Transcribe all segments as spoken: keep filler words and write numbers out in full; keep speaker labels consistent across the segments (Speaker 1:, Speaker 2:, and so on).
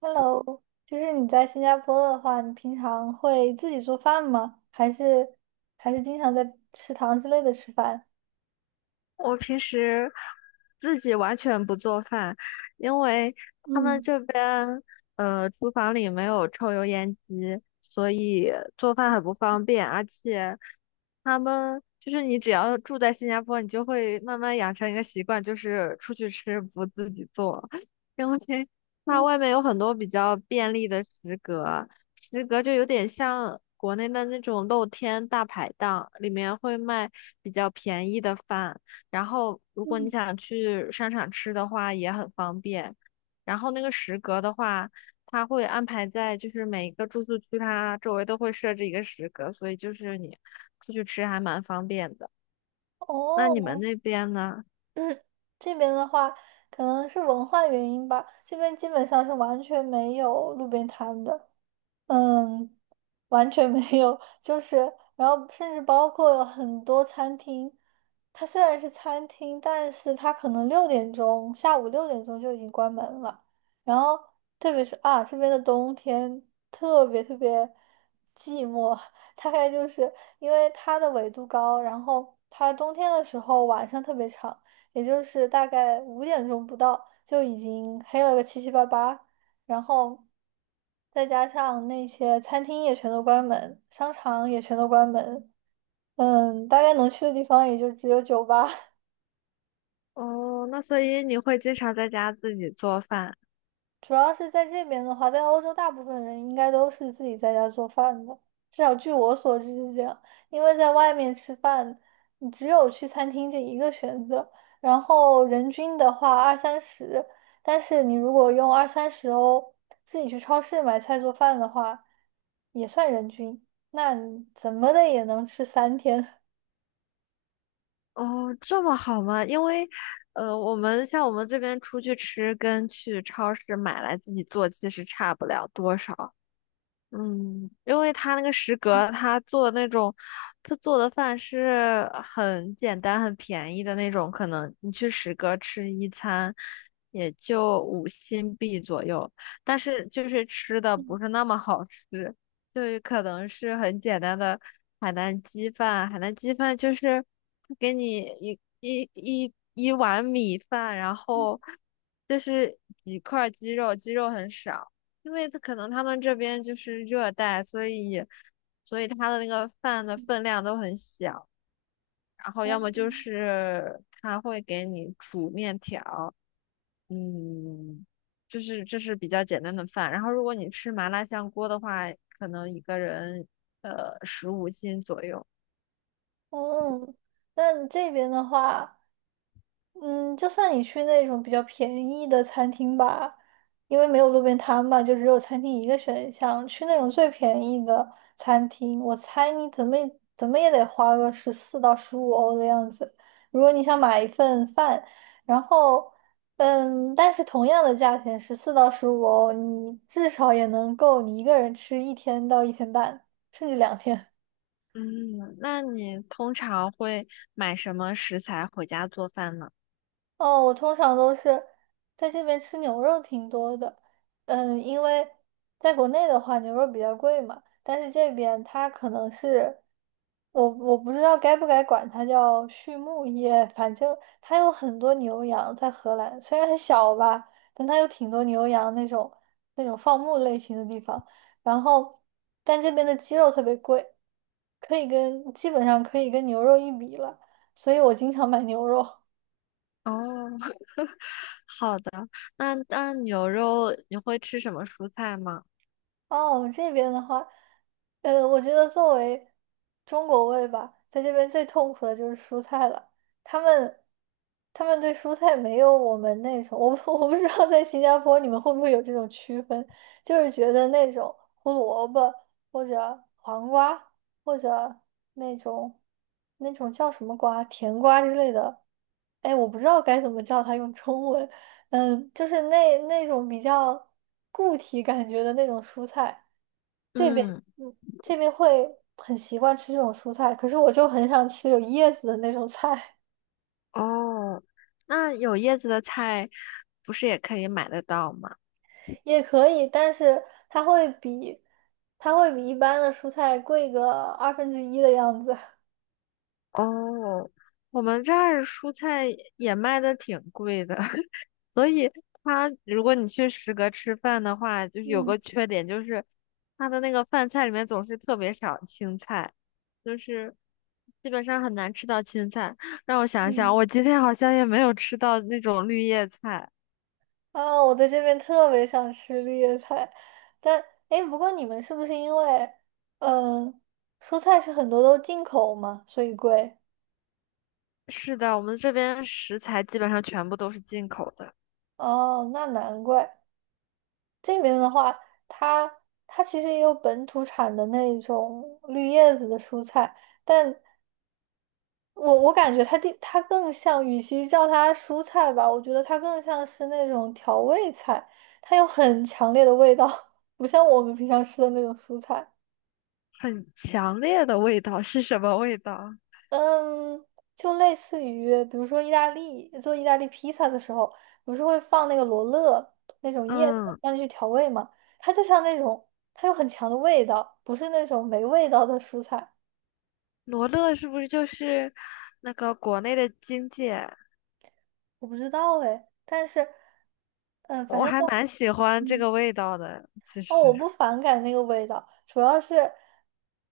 Speaker 1: Hello，就是你在新加坡的话，你平常会自己做饭吗？还是还是经常在食堂之类的吃饭？
Speaker 2: 我平时自己完全不做饭，因为他们
Speaker 1: 嗯
Speaker 2: 这边呃厨房里没有抽油烟机，里做饭很不方便，而且他们就是你只要住在新加坡，你就会慢慢养成一个习惯，就是出去吃不自己做，因为它
Speaker 1: 嗯
Speaker 2: 外面有很多比较便利的食阁，食阁就有点像国内的那种露天大排档，里面会卖比较便宜的饭，然后如果你
Speaker 1: 嗯，
Speaker 2: 想去商场吃的话也很方便，然后那个食阁的话。它会安排在就是每一个住宿区，它周围都会设置一个食阁，所以就是你出去吃还蛮方便的。那你们
Speaker 1: 哦，
Speaker 2: 那边呢？
Speaker 1: 这边的话，可能是文化原因吧，这边基本上是完全没有路边摊的。嗯，完全没有，就是，然后甚至包括很多餐厅，它虽然是餐厅，但是它可能六点钟，下午六点钟就已经关门了。然后，特别是啊，这边的冬天特别特别寂寞，大概就是因为它的纬度高，然后它冬天的时候晚上特别长，也就是大概五点钟不到就已经黑了个七七八八，然后再加上那些餐厅也全都关门，商场也全都关门，嗯，大概能去的地方也就只有酒吧。
Speaker 2: 哦，那所以你会经常在家自己做饭？
Speaker 1: 主要是在这边的话，在欧洲大部分人应该都是自己在家做饭的，至少据我所知是这样。因为在外面吃饭，你只有去餐厅这一个选择，然后人均的话二三十，但是你如果用二三十欧自己去超市买菜做饭的话，也算人均，那你怎么的也能吃三天。
Speaker 2: 哦，这么好吗？因为，呃，我们像我们这边出去吃跟去超市买来自己做其实差不了多少。嗯，因为他那个食阁，他做那种，他做的饭是很简单、很便宜的那种，可能你去食阁吃一餐也就五新币左右，但是就是吃的不是那么好吃，就是可能是很简单的海南鸡饭，海南鸡饭就是给你一一一一碗米饭，然后就是几块鸡肉，鸡肉很少。因为他可能他们这边就是热带，所以所以他的那个饭的分量都很小，然后要么就
Speaker 1: 嗯，
Speaker 2: 是他会给你煮面条，嗯，就是这是比较简单的饭。然后如果你吃麻辣香锅的话，可能一个人呃十五斤左右。
Speaker 1: 哦 嗯，那这边的话。嗯，就算你去那种比较便宜的餐厅吧，因为没有路边摊嘛，就只有餐厅一个选项。去那种最便宜的餐厅，我猜你怎么也怎么也得花个十四到十五欧的样子。如果你想买一份饭，然后，嗯，但是同样的价钱，十四到十五欧，你至少也能够你一个人吃一天到一天半，甚至两天。
Speaker 2: 嗯，那你通常会买什么食材回家做饭呢？
Speaker 1: 哦，我通常都是在这边吃牛肉挺多的，嗯，因为在国内的话牛肉比较贵嘛，但是这边它可能是，我我不知道该不该管它叫畜牧业，反正它有很多牛羊在荷兰，虽然很小吧，但它有挺多牛羊那种那种放牧类型的地方，然后但这边的鸡肉特别贵，可以跟基本上可以跟牛肉一比了，所以我经常买牛肉。
Speaker 2: 哦，那那牛肉你会吃什么蔬菜吗？
Speaker 1: 哦，我们这边的话，呃，我觉得作为中国胃吧，在这边最痛苦的就是蔬菜了。他们他们对蔬菜没有我们那种，我不 我不知道在新加坡你们会不会有这种区分，就是觉得那种胡萝卜或者黄瓜或者那种那种叫什么瓜，甜瓜之类的，哎，我不知道该怎么叫它用中文，嗯，就是那那种比较固体感觉的那种蔬菜，这边
Speaker 2: 嗯。
Speaker 1: 嗯这边会很习惯吃这种蔬菜，可是我就很想吃有叶子的那种菜，
Speaker 2: 哦，那有叶子的菜不是也可以买得到吗？
Speaker 1: 也可以，但是它会比它会比一般的蔬菜贵个二分之一的样子。
Speaker 2: 哦，我们这儿蔬菜也卖的挺贵的，所以它如果你去食阁吃饭的话，就是有
Speaker 1: 嗯
Speaker 2: 个缺点，就是它的那个饭菜里面总是特别少青菜，就是基本上很难吃到青菜。让我想想，
Speaker 1: 嗯，
Speaker 2: 我今天好像也没有吃到那种绿叶菜。
Speaker 1: 啊，我在这边特别想吃绿叶菜，但哎，诶不过你们是不是因为嗯蔬菜是很多都进口嘛，所以贵？
Speaker 2: 是的，我们这边食材基本上全部都是进口的。
Speaker 1: 哦，那难怪。这边的话，它它其实也有本土产的那种绿叶子的蔬菜，但我我感觉它地它更像，与其叫它蔬菜吧，我觉得它更像是那种调味菜，它有很强烈的味道，不像我们平常吃的那种蔬菜。
Speaker 2: 很强烈的味道是什么味道？
Speaker 1: 嗯，就类似于，比如说意大利做意大利披萨的时候，不是会放那个罗勒那种叶子
Speaker 2: 嗯，
Speaker 1: 让你去调味嘛？它就像那种，它有很强的味道，不是那种没味道的蔬菜。
Speaker 2: 罗勒是不是就是那个国内的荆芥？
Speaker 1: 我不知道哎，但是，嗯，反
Speaker 2: 我
Speaker 1: 正
Speaker 2: 还
Speaker 1: 就，
Speaker 2: 蛮喜欢这
Speaker 1: 嗯。
Speaker 2: 个味道的，其
Speaker 1: 哦，
Speaker 2: 实。
Speaker 1: 我不反感那个味道，主要是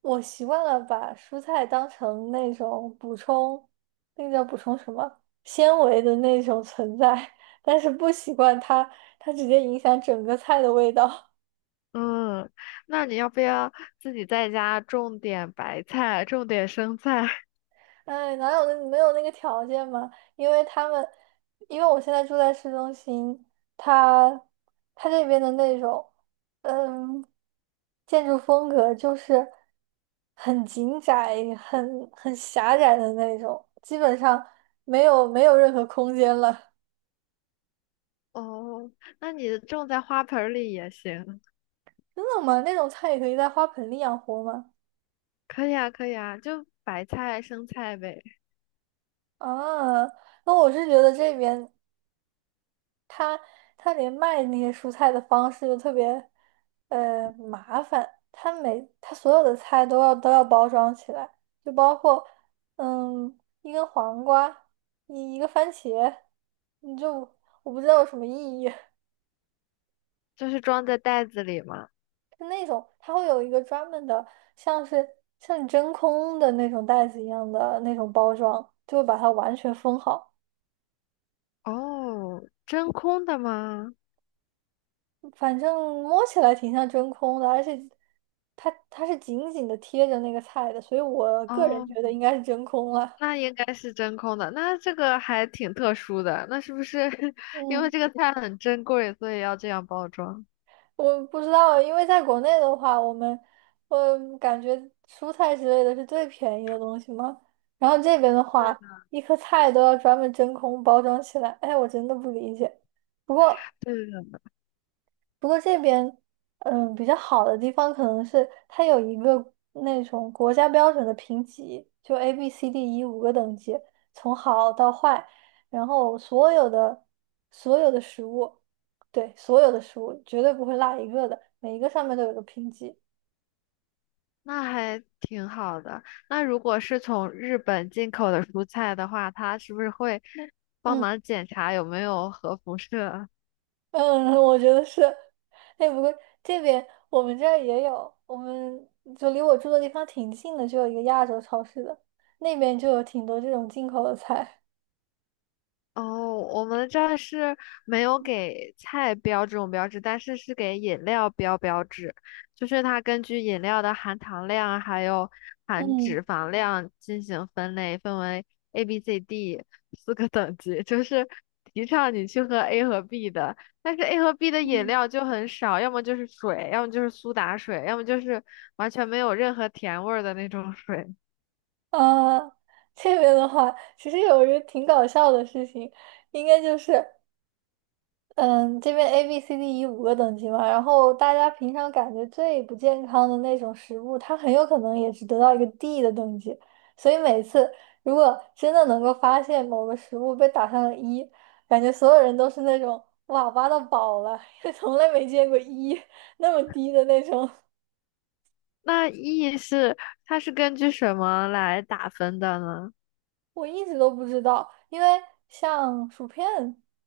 Speaker 1: 我习惯了把蔬菜当成那种补充，那个叫补充什么纤维的那种存在，但是不习惯它，它直接影响整个菜的味道。
Speaker 2: 嗯，那你要不要自己在家种点白菜，种点生菜？
Speaker 1: 哎，哪有那没有那个条件嘛？因为他们，因为我现在住在市中心，他，他这边的那种，嗯，建筑风格就是很紧窄、很很狭窄的那种，基本上没有没有任何空间了。
Speaker 2: 哦，那你种在花盆儿里也行。
Speaker 1: 真的吗？那种菜也可以在花盆里养活吗？
Speaker 2: 可以啊，可以啊，就白菜、生菜呗，
Speaker 1: 啊，那我是觉得这边。他他连卖那些蔬菜的方式都特别呃麻烦，他每他所有的菜都要都要包装起来，就包括嗯一根黄瓜，一一个番茄，你就我不知道有什么意义。
Speaker 2: 就是装在袋子里嘛。
Speaker 1: 就那种它会有一个专门的，像是像真空的那种袋子一样的那种包装，就会把它完全封好。
Speaker 2: 哦，真空的吗？
Speaker 1: 反正摸起来挺像真空的，而且它它是紧紧的贴着那个菜的，所以我个人
Speaker 2: 哦，
Speaker 1: 觉得应该是真空了。
Speaker 2: 那应该是真空的，那这个还挺特殊的。那是不是 因为
Speaker 1: 嗯，
Speaker 2: 这个菜很珍贵，所以要这样包装？
Speaker 1: 我不知道，因为在国内的话，我们我感觉蔬菜之类的是最便宜的东西嘛，然后这边的
Speaker 2: 对
Speaker 1: 话，
Speaker 2: 的，
Speaker 1: 一颗菜都要专门真空包装起来，哎，我真的不理解。不过。
Speaker 2: 对的，
Speaker 1: 不过这边，嗯，比较好的地方可能是它有一个那种国家标准的评级，就 A、B、C、D、E 五个等级，从好到坏，然后所有的所有的食物，对，所有的食物绝对不会落一个的，每一个上面都有个评级。
Speaker 2: 那还挺好的。那如果是从日本进口的蔬菜的话，它是不是会帮
Speaker 1: 嗯
Speaker 2: 忙检查有没有核辐射啊？
Speaker 1: 嗯，我觉得是。哎，不过这边我们这儿也有，我们就离我住的地方挺近的，就有一个亚洲超市的，那边就有挺多这种进口的菜。
Speaker 2: 哦，我们这儿是没有给菜标这种标志，但是是给饮料标标志，就是它根据饮料的含糖量还有 含
Speaker 1: 嗯。
Speaker 2: 脂肪量进行分类，分为 A B C D 四个等级，就是提倡你去喝 A 和 B 的，但是 A 和 B 的饮
Speaker 1: 嗯
Speaker 2: 料就很少，要么就是水，要么就是苏打水，要么就是完全没有任何甜味儿的那种水。
Speaker 1: 啊，这边的话，其实有一个挺搞笑的事情，应该就是，嗯，这边 A、B、C、D、E 五个等级嘛，然后大家平常感觉最不健康的那种食物，它很有可能也是得到一个 D 的等级，所以每次如果真的能够发现某个食物被打上了一，感觉所有人都是那种哇挖到宝了，从来没见过一那么低的那种。
Speaker 2: 那 E 是它是根据什么来打分的呢？
Speaker 1: 我一直都不知道，因为像薯片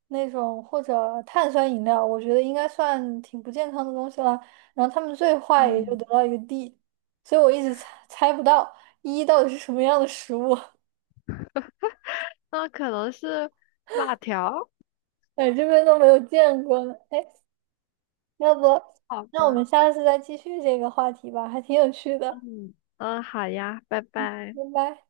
Speaker 1: 那种或者碳酸饮料，我觉得应该算挺不健康的东西了。然后他们最坏也就
Speaker 2: 嗯，
Speaker 1: 得到一个 D，所以我一直猜猜不到一到底是什么样的食物，
Speaker 2: 那可能是辣条，
Speaker 1: 哎，这边都没有见过呢。哎，要不
Speaker 2: 好
Speaker 1: 那我
Speaker 2: 吧，
Speaker 1: 们下次再继续这个话题吧，还挺有趣的。
Speaker 2: 嗯，嗯，好呀，拜拜。
Speaker 1: 拜拜。